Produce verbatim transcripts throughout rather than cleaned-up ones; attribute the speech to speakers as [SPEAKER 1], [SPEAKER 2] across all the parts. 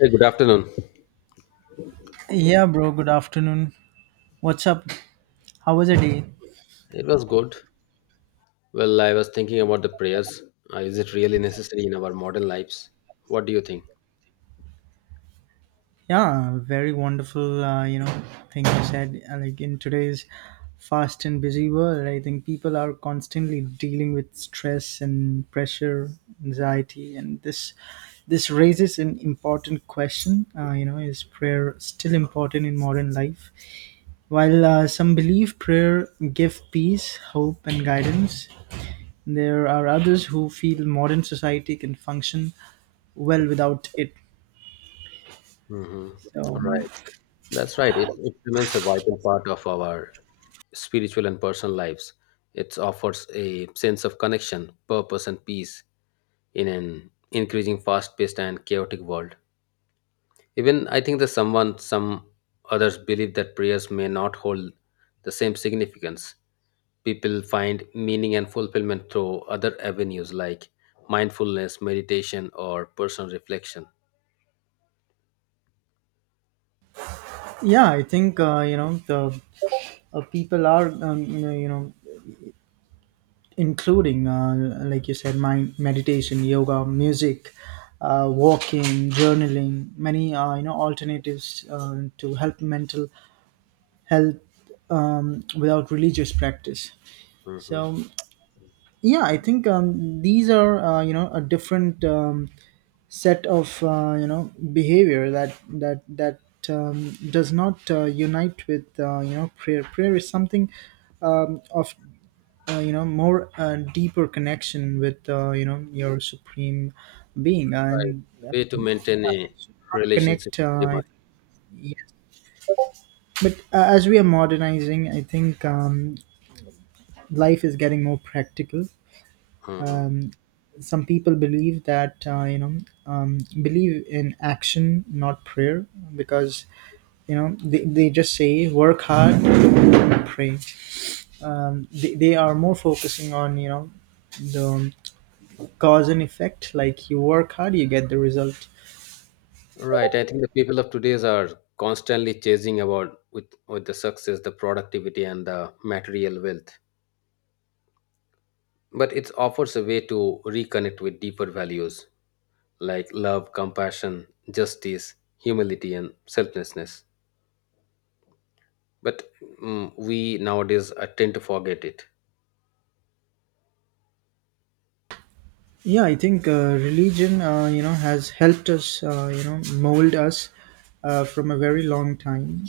[SPEAKER 1] Hey, good afternoon.
[SPEAKER 2] Yeah, bro. Good afternoon. What's up? How was your day?
[SPEAKER 1] It was good. Well, I was thinking about the prayers. Uh, is it really necessary in our modern lives? What do you think?
[SPEAKER 2] Yeah, very wonderful. Uh, you know, thing you said. uh, Like in today's fast and busy world, I think people are constantly dealing with stress and pressure, anxiety, and this this raises an important question. Uh, you know, is prayer still important in modern life? While uh, some believe prayer give peace, hope, and guidance, there are others who feel modern society can function well without it.
[SPEAKER 1] Mm-hmm.
[SPEAKER 2] So
[SPEAKER 1] Right. That's right. It, it remains a vital part of our spiritual and personal lives. It offers a sense of connection, purpose, and peace in an increasing fast paced and chaotic world. Even I think that someone, some others believe that prayers may not hold the same significance. People find meaning and fulfillment through other avenues like mindfulness, meditation, or personal reflection.
[SPEAKER 2] yeah, I think uh, you know the uh, people are um, you know you know, including uh, like you said, mind meditation, yoga, music, uh, walking, journaling, many uh, you know alternatives uh, to help mental health um, without religious practice.
[SPEAKER 1] Mhm.
[SPEAKER 2] So yeah, I think um, these are uh, you know a different. Um, set of uh, you know behavior that that that um, does not uh, unite with uh, you know prayer. Prayer is something um, of uh, you know more uh, deeper connection with uh, you know your supreme being
[SPEAKER 1] Right.
[SPEAKER 2] and
[SPEAKER 1] It's a way to
[SPEAKER 2] um,
[SPEAKER 1] maintain a
[SPEAKER 2] should not
[SPEAKER 1] relationship
[SPEAKER 2] connect. Uh,
[SPEAKER 1] with the
[SPEAKER 2] I
[SPEAKER 1] divine.
[SPEAKER 2] Yeah. But uh, as we are modernizing, I think um, life is getting more practical.
[SPEAKER 1] Mhm.
[SPEAKER 2] Um, some people believe that uh, you know um, believe in action, not prayer, because you know they, they just say work hard and pray um, they, they are more focusing on you know the cause and effect, like you work hard you get the result.
[SPEAKER 1] Right. I think the people of today's are constantly chasing about with, with the success, the productivity, and the material wealth. But it offers a way to reconnect with deeper values like love, compassion, justice, humility, and selflessness. But mm, we nowadays uh, tend to forget it.
[SPEAKER 2] Yeah, I think uh, religion uh, you know has helped us, uh, you know mold us uh, from a very long time.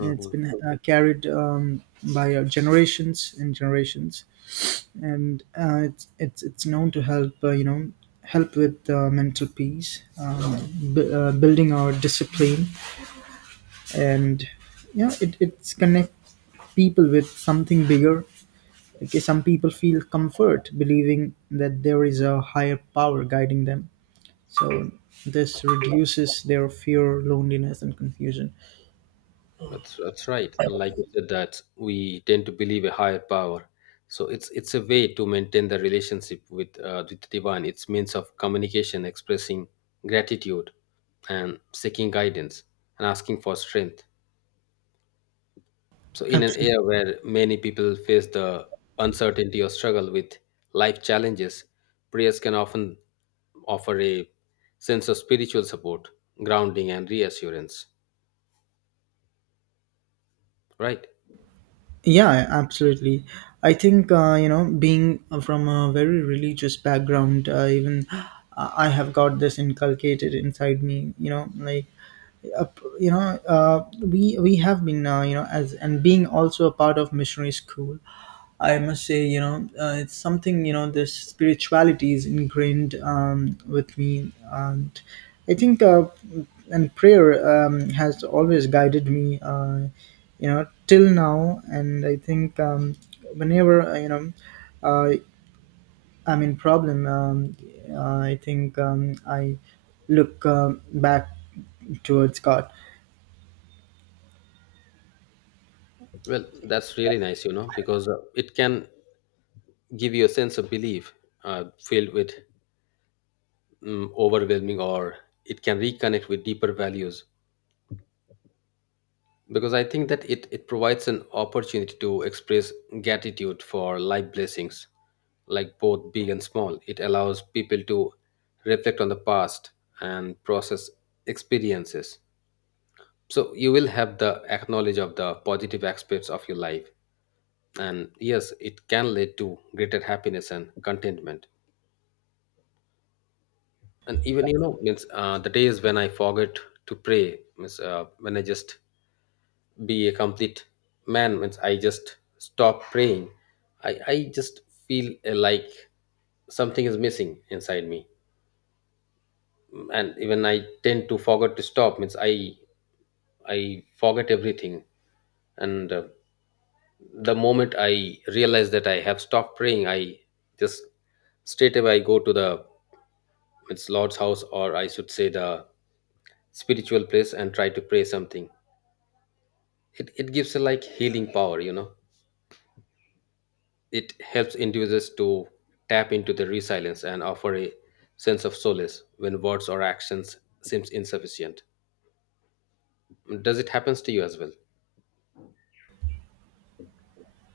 [SPEAKER 2] It's been uh, carried um, by uh, generations and generations, and uh, it's it's it's known to help uh, you know help with uh, mental peace, um, b- uh, building our discipline. And yeah, it, it's connect people with something bigger. Okay, some people feel comfort believing that there is a higher power guiding them, so this reduces their fear, loneliness and confusion.
[SPEAKER 1] That's that's right. And like you said, that we tend to believe a higher power. So it's it's a way to maintain the relationship with uh, with the divine. It's means of communication, expressing gratitude, and seeking guidance and asking for strength. So, in an era where many people face the uncertainty or struggle with life challenges, prayers can often offer a sense of spiritual support, grounding, and reassurance. Right?
[SPEAKER 2] Yeah, absolutely. I think uh, you know, being from a very religious background, uh, even uh, I have got this inculcated inside me. You know, like up- you know uh, we we have been uh, you know as and being also a part of missionary school. I must say, you know, uh, it's something, you know, this spirituality is ingrained um, with me. And I think uh, and prayer um, has always guided me uh, you know till now. And I think um, whenever uh, you know uh, I'm in problem. um, uh, I think um, I look um back towards God.
[SPEAKER 1] Well, that's really nice, you know, because uh, it can give you a sense of belief uh, filled with mm, overwhelming, or it can reconnect with deeper values, because I think that it, it provides an opportunity to express gratitude for life blessings, like both big and small. It allows people to reflect on the past and process experiences. So you will have the acknowledge of the positive aspects of your life, and yes, it can lead to greater happiness and contentment. And even you know means uh, the days when I forget to pray, means uh, when I just be a complete man, means I just stop praying. I i just feel uh, like something is missing inside me. And even I tend to forget to stop, means i i forget everything. And uh, the moment I realize that I have stopped praying, I just straight away I go to the, it's lord's house, or I should say the spiritual place, and try to pray something. It, it gives a like healing power you know It helps individuals to tap into their resilience and offer a sense of solace when words or actions seems insufficient. Does it happens to you as well?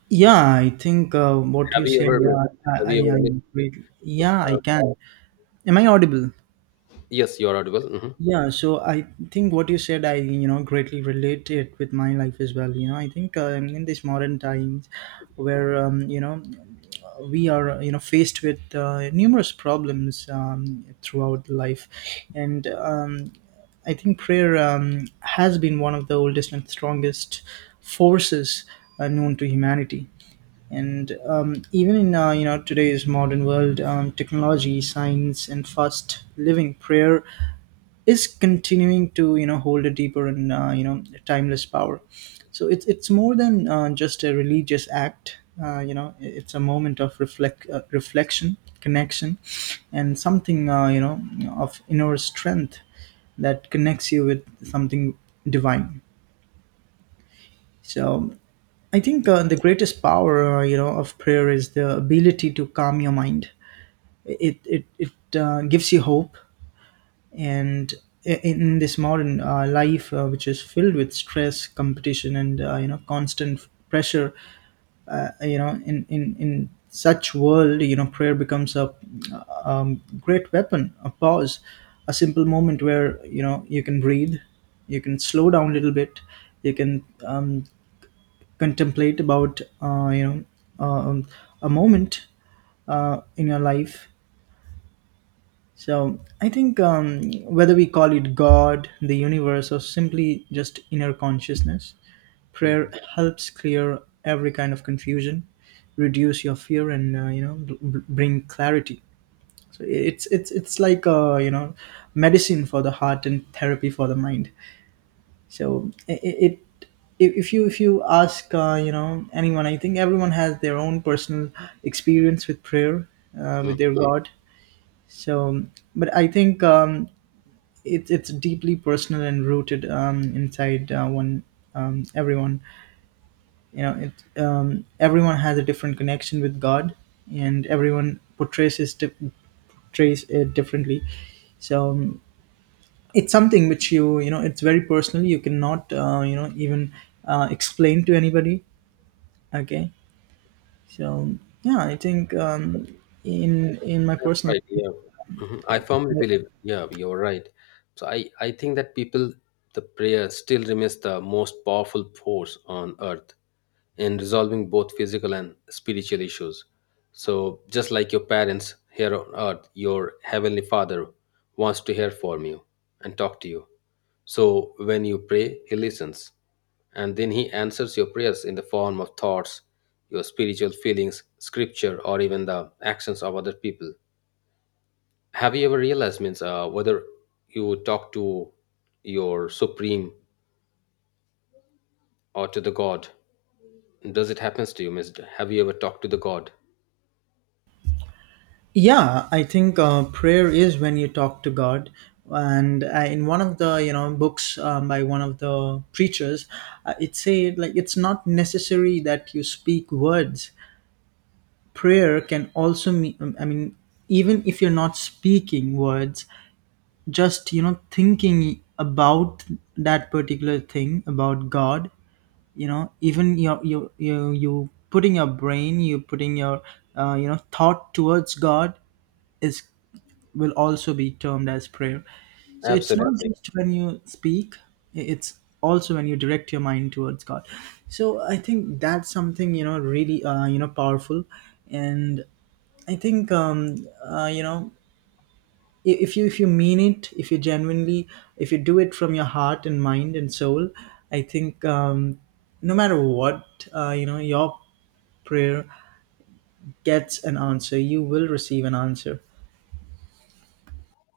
[SPEAKER 2] Yeah, I think uh, what
[SPEAKER 1] Have
[SPEAKER 2] you
[SPEAKER 1] you
[SPEAKER 2] said,
[SPEAKER 1] ever?
[SPEAKER 2] yeah,
[SPEAKER 1] Have
[SPEAKER 2] I, I,
[SPEAKER 1] you ever
[SPEAKER 2] I
[SPEAKER 1] Missed,
[SPEAKER 2] greatly, yeah, I
[SPEAKER 1] uh,
[SPEAKER 2] can. Am I audible?
[SPEAKER 1] yes, you're audible.
[SPEAKER 2] Yeah, so I think what you said, I, you know, greatly relate it with my life as well. You know, I think uh, in these modern times where, um, you know, we are, you know, faced with uh, numerous problems um, throughout life. And um, I think prayer um, has been one of the oldest and strongest forces uh, known to humanity. And um, even in uh, you know today's modern world, um, technology, science, and fast living, prayer is continuing to you know hold a deeper and uh, you know timeless power. So it's it's more than uh, just a religious act. Uh, you know, it's a moment of reflect uh, reflection, connection, and something uh, you know of inner strength that connects you with something divine. So I think uh, the greatest power, uh, you know, of prayer is the ability to calm your mind. it it it uh, gives you hope. And i- in this modern uh, life uh, which is filled with stress, competition and uh, you know constant pressure, uh, you know in in in such world, you know, prayer becomes a um, great weapon, a pause, a simple moment where you know you can breathe, you can slow down a little bit, you can um, contemplate about uh, you know um, a moment uh, in your life. So I think um, whether we call it God, the universe, or simply just inner consciousness, prayer
[SPEAKER 1] Hmm.
[SPEAKER 2] helps clear every kind of confusion, reduce your fear, and uh, you know b- b- bring clarity. So it's it's it's like uh, you know medicine for the heart and therapy for the mind. So it, it if if you if you ask uh, you know anyone, I think everyone has their own personal experience with prayer, uh,
[SPEAKER 1] Hmm.
[SPEAKER 2] with their God. So, but I think. Um, it's it's deeply personal and rooted um, inside uh, one um, everyone. You know it um, everyone has a different connection with God, and everyone portrays his di- portrays it differently. So um, it's something which you you know it's very personal. You cannot uh, you know even uh, explain to anybody. Okay, so yeah, I think um, in in my
[SPEAKER 1] That's
[SPEAKER 2] personal.
[SPEAKER 1] right. Yeah. Mhm. I firmly believe. Yeah, you're right. So I I think that people, the prayer still remains the most powerful force on earth in resolving both physical and spiritual issues. So just like your parents here on earth, your heavenly Father wants to hear from you and talk to you. So when you pray, he listens, and then he answers your prayers in the form of thoughts, your spiritual feelings, scripture, or even the actions of other people. Have you ever realized, means uh, whether you talk to your supreme or to the God? Does it happens to you, means have you ever talked to the God?
[SPEAKER 2] Yeah, I think uh, prayer is when you talk to God. And I, in one of the you know books um, by one of the preachers, uh, it said like it's not necessary that you speak words. Prayer can also mean I mean even if you're not speaking words, just you know thinking about that particular thing about God. You know, even your you you you putting your brain, you putting your uh, you know thought towards God is will also be termed as prayer. So it's not
[SPEAKER 1] Absolutely.
[SPEAKER 2] just when you speak, i- it's also when you direct your mind towards God. So I think that's something, you know, really, uh, you know, powerful. And I think, um, uh, you know, i- if you if you mean it, if you genuinely, if you do it from your heart and mind and soul, I think um, no matter what, uh, you know, your prayer gets an answer. You will receive an answer.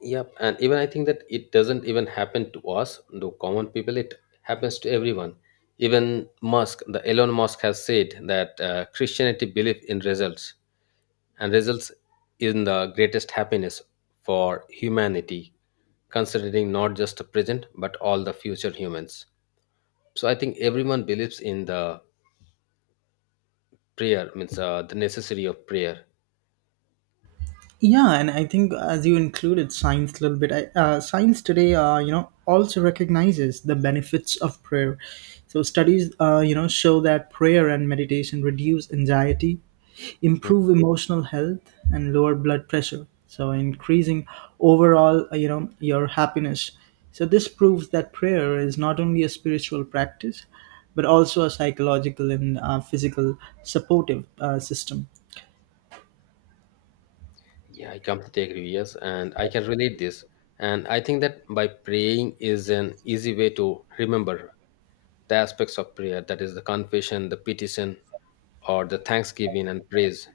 [SPEAKER 1] Yep, and even I think that it doesn't even happen to us the common people, it happens to everyone. Even musk the elon musk has said that uh, Christianity believe in results, and results in the greatest happiness for humanity, considering not just the present but all the future humans. So I think everyone believes in the prayer, means uh, the necessity of prayer.
[SPEAKER 2] Yeah, and I think as you included science a little bit, I, uh, science today, uh, you know, also recognizes the benefits of prayer. So studies, uh, you know, show that prayer and meditation reduce anxiety,
[SPEAKER 1] Mm.
[SPEAKER 2] improve emotional health, and lower blood pressure. So increasing overall, uh, you know, your happiness. So this proves that prayer is not only a spiritual practice, but also a psychological and uh, physical supportive uh, system.
[SPEAKER 1] Yeah, I completely agree. Yes, and I can relate this. And I think that by praying is an easy way to remember the aspects of prayer, that is the confession, the petition, or the thanksgiving and praise.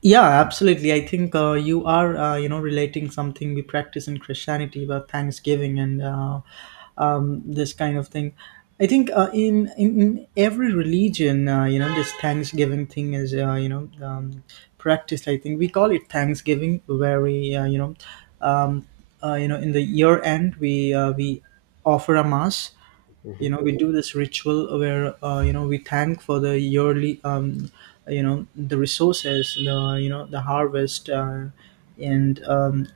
[SPEAKER 2] Yeah, absolutely. I think uh, you are, uh, you know, relating something we practice in Christianity about Thanksgiving and uh, um, this kind of thing. I think uh, in, in in every religion, uh, you know, this Thanksgiving thing is, uh, you know, um, practiced. I think we call it Thanksgiving, where we, uh, you know, um, uh, you know, in the year end we uh, we offer a mass. You
[SPEAKER 1] Mhm.
[SPEAKER 2] know, we do this ritual where uh, you know we thank for the yearly um, you know the resources, the you know the harvest, uh, and um,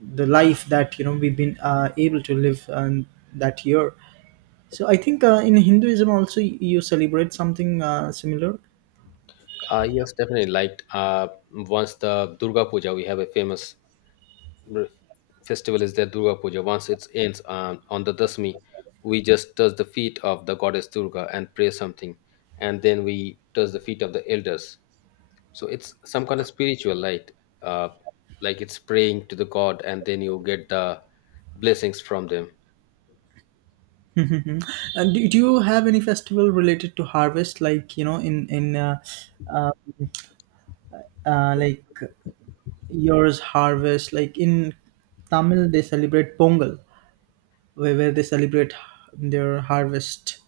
[SPEAKER 2] the life that you know we've been uh, able to live um, that year. So I think uh, in Hinduism also y- you celebrate something uh, similar.
[SPEAKER 1] Uh, yes, definitely. Like uh, once the Durga Puja, we have a famous r- festival is there, Durga Puja. Once it ends um, on the Dasmi, we just touch the feet of the goddess Durga and pray something, and then we touch the feet of the elders. So it's some kind of spiritual light, uh, like it's praying to the God, and then you get the blessings from them.
[SPEAKER 2] Mhm. And do, do you have any festival related to harvest, like you know, in in uh, uh, like yours harvest, like in Tamil they celebrate Pongal, where, where they celebrate their harvest.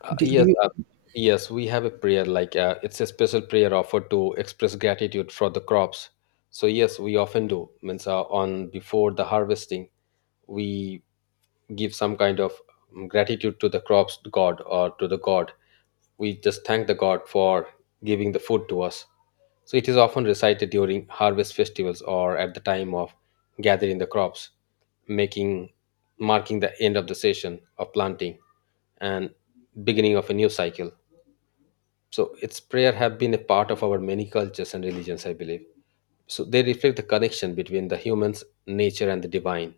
[SPEAKER 1] Uh,
[SPEAKER 2] Do, do
[SPEAKER 1] yes,
[SPEAKER 2] you?
[SPEAKER 1] uh, yes, we have a prayer like uh, it's a special prayer offered to express gratitude for the crops. So yes, we often do. Means uh, on before the harvesting, we give some kind of um, gratitude to the crops god, or to the God. We just thank the God for giving the food to us. So it is often recited during harvest festivals or at the time of gathering the crops, making, marking the end of the session of planting, and beginning of a new cycle. So its prayer have been a part of our many cultures and religions, I believe. So they reflect the connection between the humans, nature, and the divine.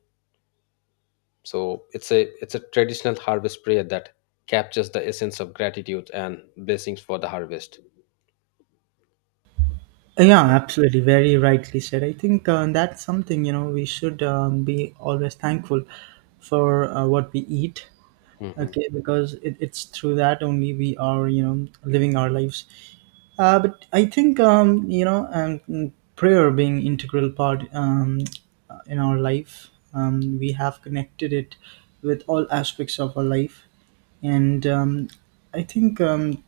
[SPEAKER 1] So it's a it's a traditional harvest prayer that captures the essence of gratitude and blessings for the harvest.
[SPEAKER 2] Yeah, absolutely. Very rightly said. I think uh, that's something you know we should um, be always thankful for uh, what we eat.
[SPEAKER 1] Mhm.
[SPEAKER 2] Okay, because it, it's through that only we are you know living our lives. Uh, but I think um, you know um, prayer being integral part um, in our life. Um, we have connected it with all aspects of our life, and um, I think um,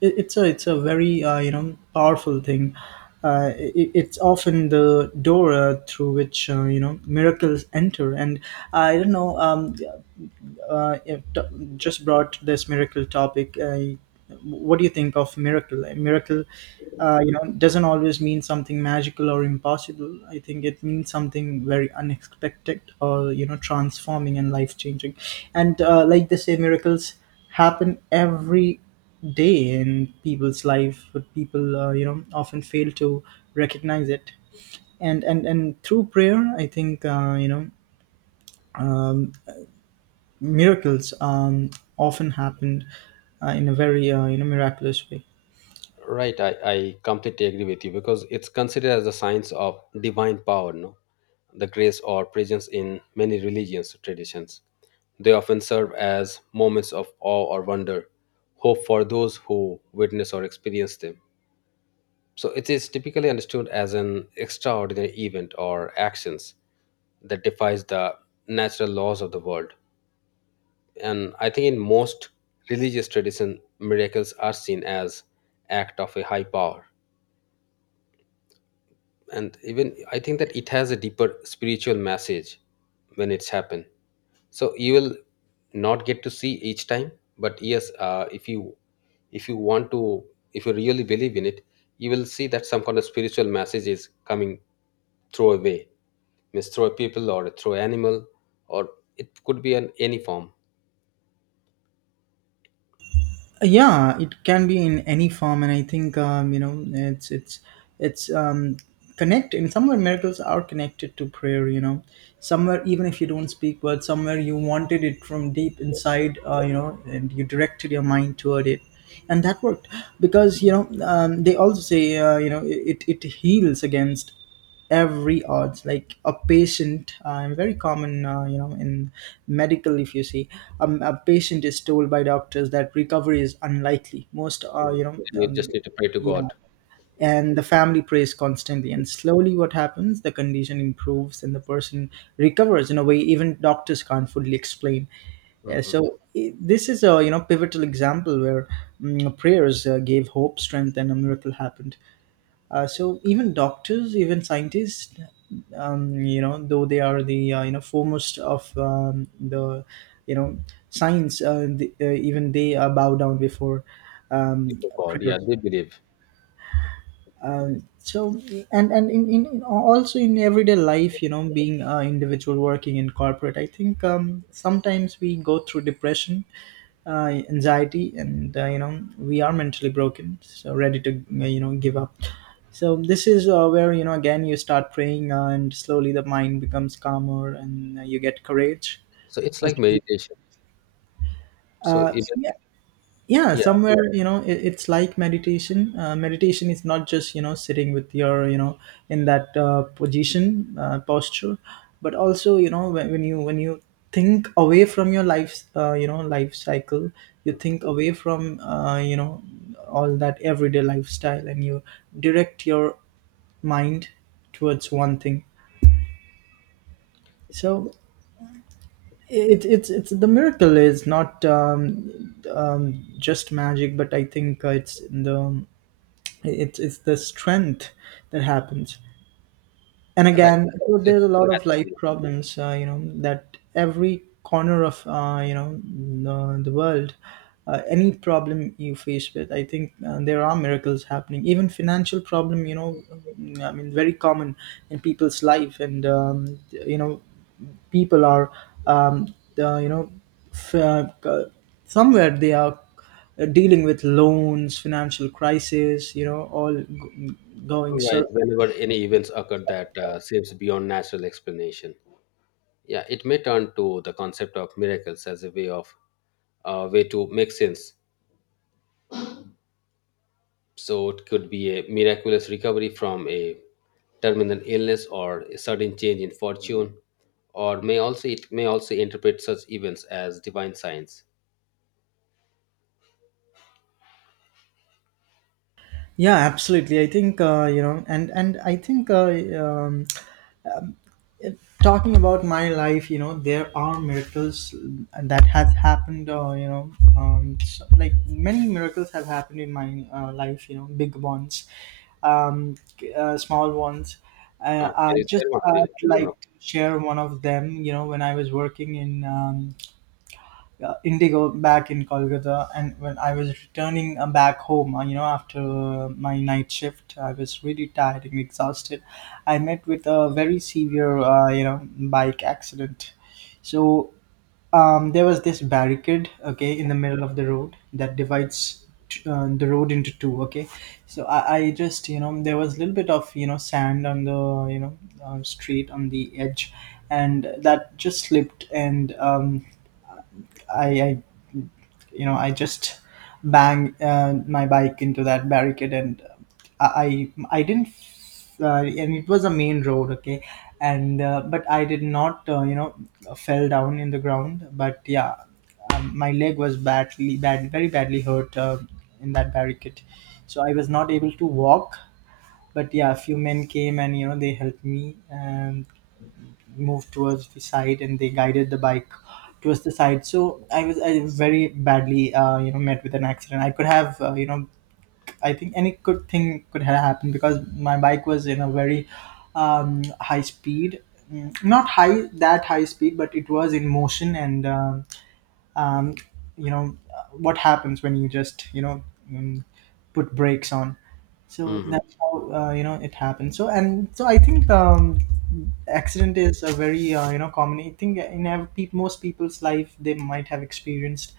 [SPEAKER 2] it, it's a it's a very uh, you know powerful thing. Uh, it, it's often the door uh, through which uh, you know miracles enter, and I don't know. Um, uh, if t- just brought this miracle topic. Uh, what do you think of miracle? A miracle, uh, you know, doesn't always mean something magical or impossible. I think it means something very unexpected or you know, transforming and life changing. And uh, like they say, miracles happen every day in people's life, but people uh, you know often fail to recognize it. And and and through prayer, I think uh, you know. Um, miracles um, often happen uh, in a very uh, you know miraculous way.
[SPEAKER 1] Right, I, I completely agree with you, because it's considered as a science of divine power, no? The grace or presence in many religions traditions. They often serve as moments of awe or wonder, hope for those who witness or experience them. So it is typically understood as an extraordinary event or actions that defies the natural laws of the world. And I think in most religious tradition, miracles are seen as act of a high power. And even I think that it has a deeper spiritual message when it's happened. So you will not get to see each time, but yes, uh, if you, if you want to if you really believe in it, you will see that some kind of spiritual message is coming through a way, means through a people, or through animal, or it could be in any form.
[SPEAKER 2] Uh, Yeah, it can be in any form, and I think um, you know it's it's it's um, connect in somewhere miracles are connected to prayer. You know, somewhere even if you don't speak words, somewhere you wanted it from deep inside. Uh, you know, and you directed your mind toward it. And that worked because you know um, they also say uh, you know it, it heals against every odds like a patient uh, and very common uh, you know in medical if you see um, a patient is told by doctors that recovery is unlikely most uh, you
[SPEAKER 1] Mhm.
[SPEAKER 2] know
[SPEAKER 1] You
[SPEAKER 2] um,
[SPEAKER 1] just need to pray to
[SPEAKER 2] yeah.
[SPEAKER 1] God. Mhm.
[SPEAKER 2] And the family prays constantly, and slowly what happens, the condition improves and the person recovers in a way even doctors can't fully explain. Yeah,
[SPEAKER 1] Mhm.
[SPEAKER 2] so i- this is a you know pivotal example where mm, prayers uh, gave hope, strength, and a miracle happened. Uh, so even doctors, even scientists, um, you know, though they are the uh, you know foremost of um, the you know science, uh, the, uh, even they uh, bow down before um,
[SPEAKER 1] Before God, yeah,
[SPEAKER 2] prayers.
[SPEAKER 1] they believe.
[SPEAKER 2] Um, so and and in, in, in also in everyday life, you know, being an individual working in corporate, I think um, sometimes we go through depression, uh, anxiety, and uh, you know we are mentally broken, so ready to you know give up. So this is uh, where, you know, again you start praying, uh, and slowly the mind becomes calmer and uh, you get courage.
[SPEAKER 1] So it's like
[SPEAKER 2] Okay.
[SPEAKER 1] meditation. So
[SPEAKER 2] Uh, so,
[SPEAKER 1] even,
[SPEAKER 2] yeah, yeah,
[SPEAKER 1] yeah,
[SPEAKER 2] somewhere, you know, it, it's like meditation. Uh, meditation is not just, you know, sitting with your, you know, in that uh, position, uh, posture, but also, you know, when, when you when you think away from your life, uh, you know life cycle. You
[SPEAKER 1] mhm.
[SPEAKER 2] think away from uh, you know all that everyday lifestyle, and you direct your mind towards one thing. So it, it's it's the miracle is not um, um, just magic, but I think uh, it's the it's it's the strength that happens. And
[SPEAKER 1] Right.
[SPEAKER 2] again, so
[SPEAKER 1] It's
[SPEAKER 2] there's a
[SPEAKER 1] just-
[SPEAKER 2] lot of life problems uh, you know that every corner of uh, you know the, the world. Uh, any problem you face with, I think uh, there are miracles happening, even financial problem, you know, I mean, very common in people's life. And um, you know people are um, uh, you know f- uh, uh, somewhere they are uh, dealing with loans, financial crisis, you know, all g- going.
[SPEAKER 1] Right.
[SPEAKER 2] So
[SPEAKER 1] Whenever any events occur that uh, seems beyond natural explanation, yeah, it may turn to the concept of miracles as a way of, uh, way to make sense. So it could be a miraculous recovery from a terminal illness or a sudden change in fortune, or may also it may also interpret such events as divine signs.
[SPEAKER 2] yeah, absolutely, I think uh, you know and and I think uh, um, talking about my life, you know, there are miracles that has happened, uh, you know um, so, like many miracles have happened in my uh, life, you know, big ones, um, uh, small ones. uh,
[SPEAKER 1] Uh,
[SPEAKER 2] I
[SPEAKER 1] there is-
[SPEAKER 2] just
[SPEAKER 1] there
[SPEAKER 2] uh,
[SPEAKER 1] was.
[SPEAKER 2] like to share one of them, you know, when I was working in um, uh, Indigo back in Kolkata, and when I was returning uh, back home, uh, you know, after uh, my night shift, I was really tired and exhausted. I met with a very severe, uh, you know, bike accident. So um, there was this barricade, okay, in the middle of the road that divides t- uh, the road into two, okay. So I, I just, you know, there was a little bit of, you know, sand on the, you know, uh, street on the edge, and that just slipped. And um, I, I you know, I just bang uh, my bike into that barricade, and uh, I, I I didn't, uh, and it was a main road, okay, and uh, but I did not, uh, you know, fell down in the ground. But yeah, um, my leg was badly, bad, very badly hurt uh, in that barricade, so I was not able to walk. But yeah, a few men came and, you know, they helped me and moved towards the side, and they guided the bike towards the side. So I was I very badly uh, you know met with an accident. I could have uh, you know I think any good thing could have happened because my bike was in a very um, high speed. Mm, not high that high speed, but it was in motion. And um um, you know, uh, what happens when you just, you know, mm, put brakes on. So
[SPEAKER 1] Mhm.
[SPEAKER 2] that's how, uh, you know it happens. So and so I think um, accident is a very uh, you know common, I think, in ev- pe- most people's life. They might have experienced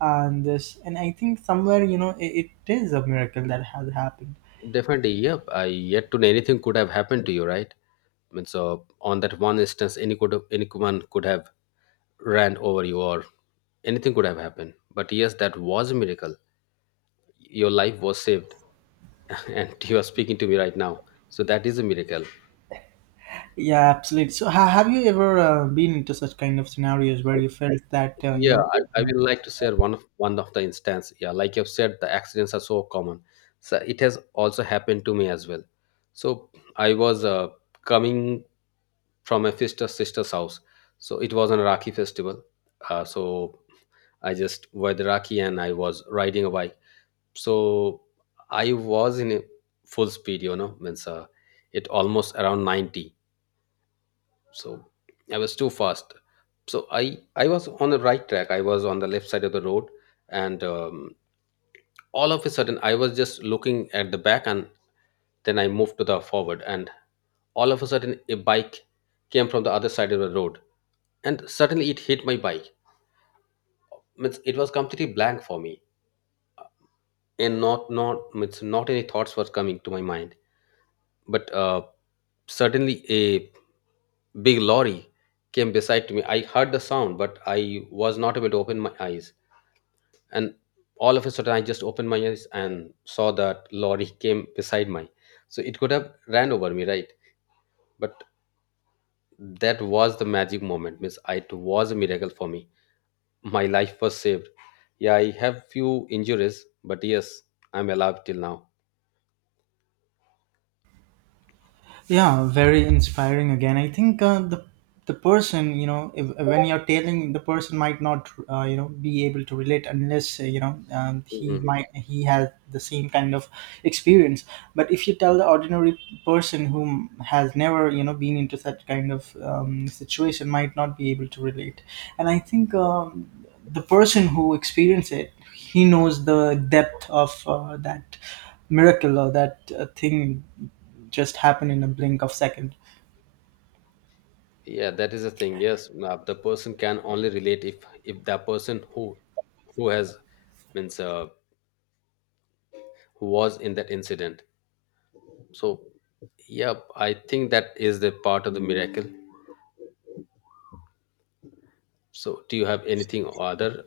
[SPEAKER 2] uh, this, and I think somewhere, you know, it, it is a miracle that has happened.
[SPEAKER 1] Definitely, yep. I yet to know anything could have happened to you, right? I mean, so on that one instance, any could have, anyone could have ran over you, or anything could have happened. But yes, that was a miracle. Your life was saved, and you are speaking to me right now. So that is a miracle.
[SPEAKER 2] Yeah, absolutely. So ha- have you ever uh, been into such kind of scenarios where
[SPEAKER 1] So,
[SPEAKER 2] you felt that uh, you
[SPEAKER 1] yeah,
[SPEAKER 2] know
[SPEAKER 1] I, I will like to share one of one of the instance. Yeah, like you've said, the accidents are so common. So it has also happened to me as well. So I was uh, coming from my sister sister's house. So it was an Rakhi festival. Uh, so I just wore the Rakhi and I was riding a bike. So I was in a full speed, you know, means uh, it almost around ninety. So I was too fast. So I I was on the right track. I was on the left side of the road, and um, all of a sudden I was just looking at the back, and then I moved to the forward, and all of a sudden a bike came from the other side of the road, and suddenly it hit my bike. Means it was completely blank for me, and not not means not any thoughts were coming to my mind. But uh, suddenly a big lorry came beside to me. I heard the sound but I was not able to open my eyes, and all of a sudden I just opened my eyes and saw that lorry came beside my. So it could have ran over me, right? But that was the magic moment, means I- it was a miracle for me. My life was saved. Yeah, I have few injuries, but yes, I'm alive till now.
[SPEAKER 2] yeah, very inspiring. Again, I think uh, the the person, you know, if, when you're telling, the person might not uh, you know be able to relate unless uh, you know um, he
[SPEAKER 1] Mhm.
[SPEAKER 2] might he has the same kind of experience. But if you tell the ordinary person who has never, you know, been into such kind of um, situation, might not be able to relate. And I think um, the person who experienced it, he knows the depth of uh, that miracle or that uh, thing just happen in a blink of second.
[SPEAKER 1] Yeah, that is the thing. Yes, now the person can only relate if if that person who who has, means uh, who was in that incident. So yeah, I think that is the part of the miracle. So do you have anything other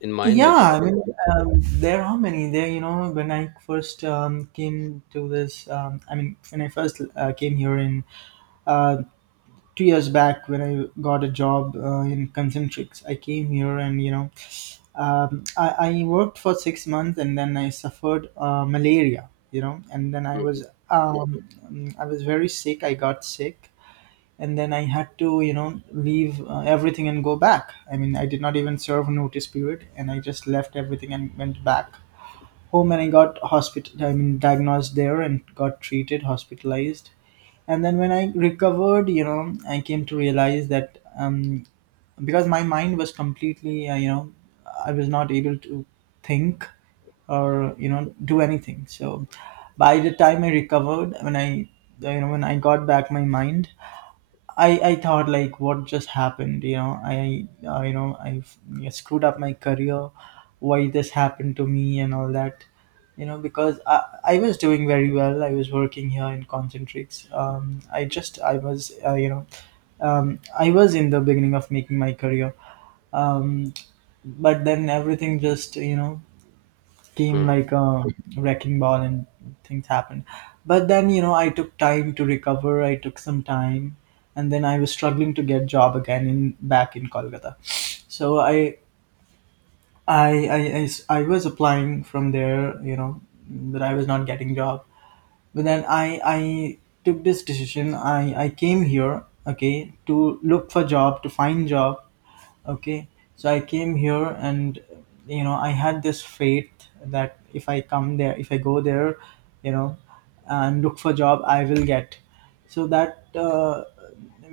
[SPEAKER 1] in mind, means?
[SPEAKER 2] Yeah, I mean, um, there are many there, you know, when I first um, came to this um, I mean when I first uh, came here in uh, two years back when I got a job uh, in concentrics. I came here, and you know, um, I, I worked for six months, and then I suffered uh, malaria, you know. And then I
[SPEAKER 1] Mhm.
[SPEAKER 2] was um, I was very sick. I got sick, and then I had to, you know, leave uh, everything and go back. I mean, I did not even serve notice period, and I just left everything and went back home. And I got hospital, I mean, diagnosed there and got treated, hospitalized. And then when I recovered, you know, I came to realize that um, because my mind was completely uh, you know I was not able to think or, you know, do anything. So by the time I recovered, when I, you know, when I got back my mind, I I thought like what just happened, you know. I uh, you know I screwed up my career. Why this happened to me and all that, you know, because I I was doing very well. I was working here in Concentrates. Um, I just I was uh, you know um I was in the beginning of making my career. Um, but then everything just, you know, came
[SPEAKER 1] Mhm.
[SPEAKER 2] like a wrecking ball, and things happened. But then, you know, I took time to recover. I took some time, and then I was struggling to get job again in back in Kolkata. So i i i, I s- I was applying from there, you know, but I was not getting job. But then I I took this decision. i I came here, okay, to look for job, to find job. Okay, so I came here, and you know, I had this faith that if i come there if I go there, you know, and look for job, I will get. So that uh,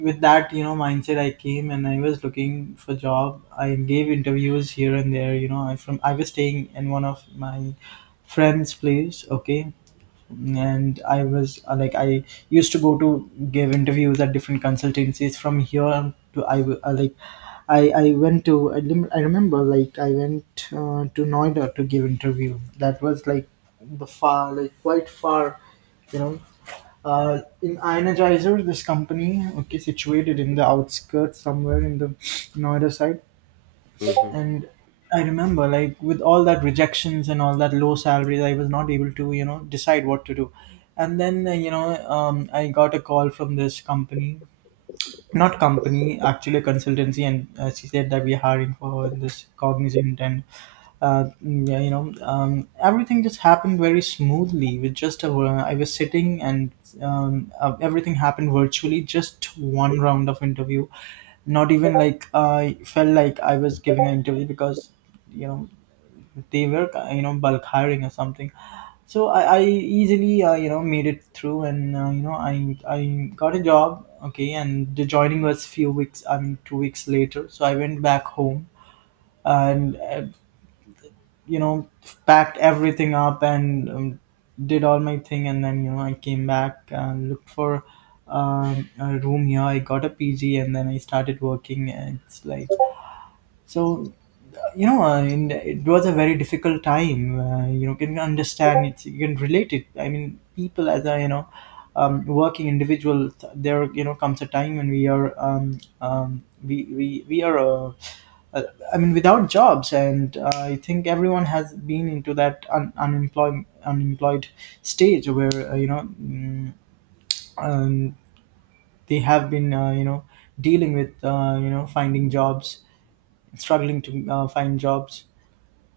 [SPEAKER 2] with that, you know, mindset, I came, and I was looking for job. I gave interviews here and there, you know. i from I was staying in one of my friend's place, okay, and I was uh, like I used to go to give interviews at different consultancies from here to i w- uh, like i i went to i, lim- I remember, like, I went uh, to Noida to give interview. That was like the far, like quite far, you know, uh, in Ionizer, this company, okay, situated in the outskirts somewhere in the Noida side.
[SPEAKER 1] Mhm.
[SPEAKER 2] And I remember, like, with all that rejections and all that low salaries, I was not able to, you know, decide what to do. And then uh, you know um, I got a call from this company, not company, actually a consultancy. And uh, she said that we are hiring for this Cognizant. And uh, yeah, you know, um, everything just happened very smoothly. With just a, I was sitting, and um, uh, everything happened virtually. Just one round of interview. Not even like I felt like I was giving an interview, because, you know, they were, you know, bulk hiring or something. So I, I easily uh, you know made it through, and uh, you know I I got a job. Okay, and the joining was few weeks um, two weeks later. So I went back home, and uh, you know packed everything up, and um, did all my thing. And then, you know, I came back and looked for um, a room here. I got a PG, and then I started working. And it's like, so, you know, uh, in, it was a very difficult time. Uh, you know can understand it, you can relate it. I mean, people as a, you know, um, working individuals, there, you know, comes a time when we are um, um, we, we we are uh, uh, I mean, without jobs. And uh, I think everyone has been into that un- unemployed unemployed stage where, uh, you know mm, um, they have been uh, you know dealing with uh, you know finding jobs, struggling to uh, find jobs.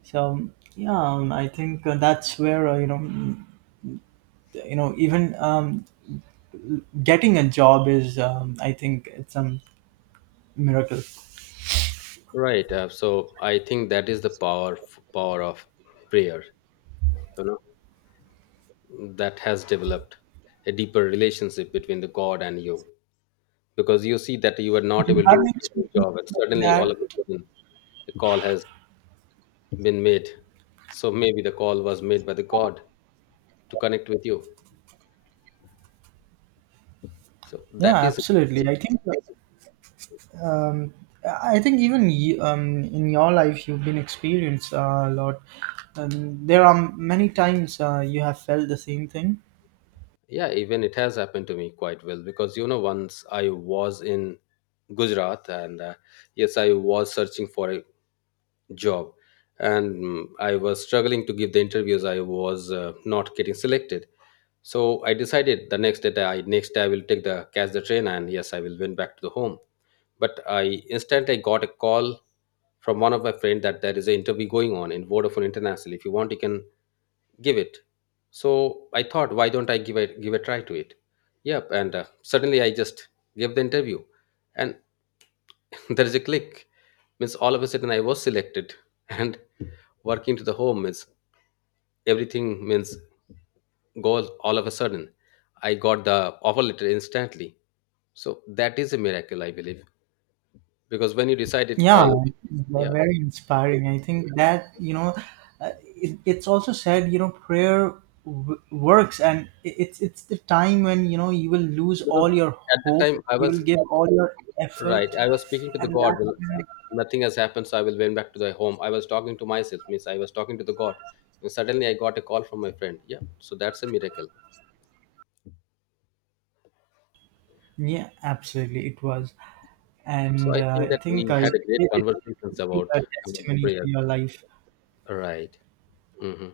[SPEAKER 2] So yeah, um, I think uh, that's where, uh, you know mm, you know, even um, getting a job is um, I think it's a miracle.
[SPEAKER 1] Right. Uh, so I think that is the power, power of prayer. You know, that has developed a deeper relationship between the God and you, because you see that you were
[SPEAKER 2] Do
[SPEAKER 1] not
[SPEAKER 2] you
[SPEAKER 1] able to
[SPEAKER 2] have
[SPEAKER 1] do
[SPEAKER 2] any
[SPEAKER 1] your
[SPEAKER 2] experience
[SPEAKER 1] job, and
[SPEAKER 2] like
[SPEAKER 1] suddenly all
[SPEAKER 2] that?
[SPEAKER 1] of a sudden a call has been made. So maybe the call was made by the God to connect with you. So
[SPEAKER 2] Yeah,
[SPEAKER 1] that is
[SPEAKER 2] absolutely.
[SPEAKER 1] significant.
[SPEAKER 2] I think. uh, um, I think even y- um, in your life you've been experienced uh, a lot. Um, there are many times uh, you have felt the same thing.
[SPEAKER 1] Yeah, even it has happened to me quite well, because, you know, once I was in Gujarat, and uh, yes, I was searching for a job, and mm, I was struggling to give the interviews. I was uh, not getting selected. So I decided the next day that I next day I will take the catch the train, and yes I will went back to the home. But I instantly got a call from one of my friend that there is an interview going on in Vodafone International. If you want, you can give it. So I thought, why don't I give a give a try to it? Yep, and uh, suddenly I just gave the interview, and there is a click. Means all of a sudden I was selected, and working to the home, means everything means goes all of a sudden. I got the offer letter instantly. So that is a miracle, I believe, because when you decided
[SPEAKER 2] Yeah,
[SPEAKER 1] all,
[SPEAKER 2] they're
[SPEAKER 1] yeah,
[SPEAKER 2] very inspiring. I think that, you know, uh, it, it's also said, you know, prayer w- works, and i- it's it's the time when, you know, you will lose
[SPEAKER 1] because
[SPEAKER 2] all your
[SPEAKER 1] at that
[SPEAKER 2] hope,
[SPEAKER 1] time I
[SPEAKER 2] you will
[SPEAKER 1] was.
[SPEAKER 2] give all your effort,
[SPEAKER 1] Right. I was speaking to the
[SPEAKER 2] and
[SPEAKER 1] God.
[SPEAKER 2] that's
[SPEAKER 1] Well,
[SPEAKER 2] when
[SPEAKER 1] uh, nothing has happened, so I will went back to the home. I was talking to myself, means I was talking to the God, and suddenly I got a call from my friend. Yeah. So that's a miracle.
[SPEAKER 2] yeah, absolutely, it was.
[SPEAKER 1] So
[SPEAKER 2] And
[SPEAKER 1] I think
[SPEAKER 2] uh, I
[SPEAKER 1] that
[SPEAKER 2] think
[SPEAKER 1] we
[SPEAKER 2] uh,
[SPEAKER 1] had a great
[SPEAKER 2] it, it
[SPEAKER 1] conversations
[SPEAKER 2] would
[SPEAKER 1] about
[SPEAKER 2] a
[SPEAKER 1] about the
[SPEAKER 2] testimony to
[SPEAKER 1] prayers.
[SPEAKER 2] your life.
[SPEAKER 1] Right. Hmm.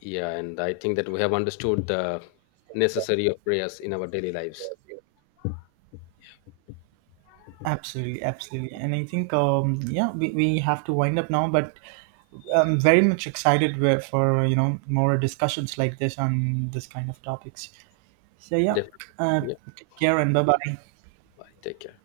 [SPEAKER 1] Yeah, and I think that we have understood the necessary of prayers in our daily lives.
[SPEAKER 2] Absolutely, absolutely. And I think um, yeah, we, we have to wind up now. But I'm very much excited wi- for, you know, more discussions like this on this kind of topics. So yeah,
[SPEAKER 1] Definitely.
[SPEAKER 2] uh,
[SPEAKER 1] Yeah.
[SPEAKER 2] take care and bye bye.
[SPEAKER 1] Bye. Take care.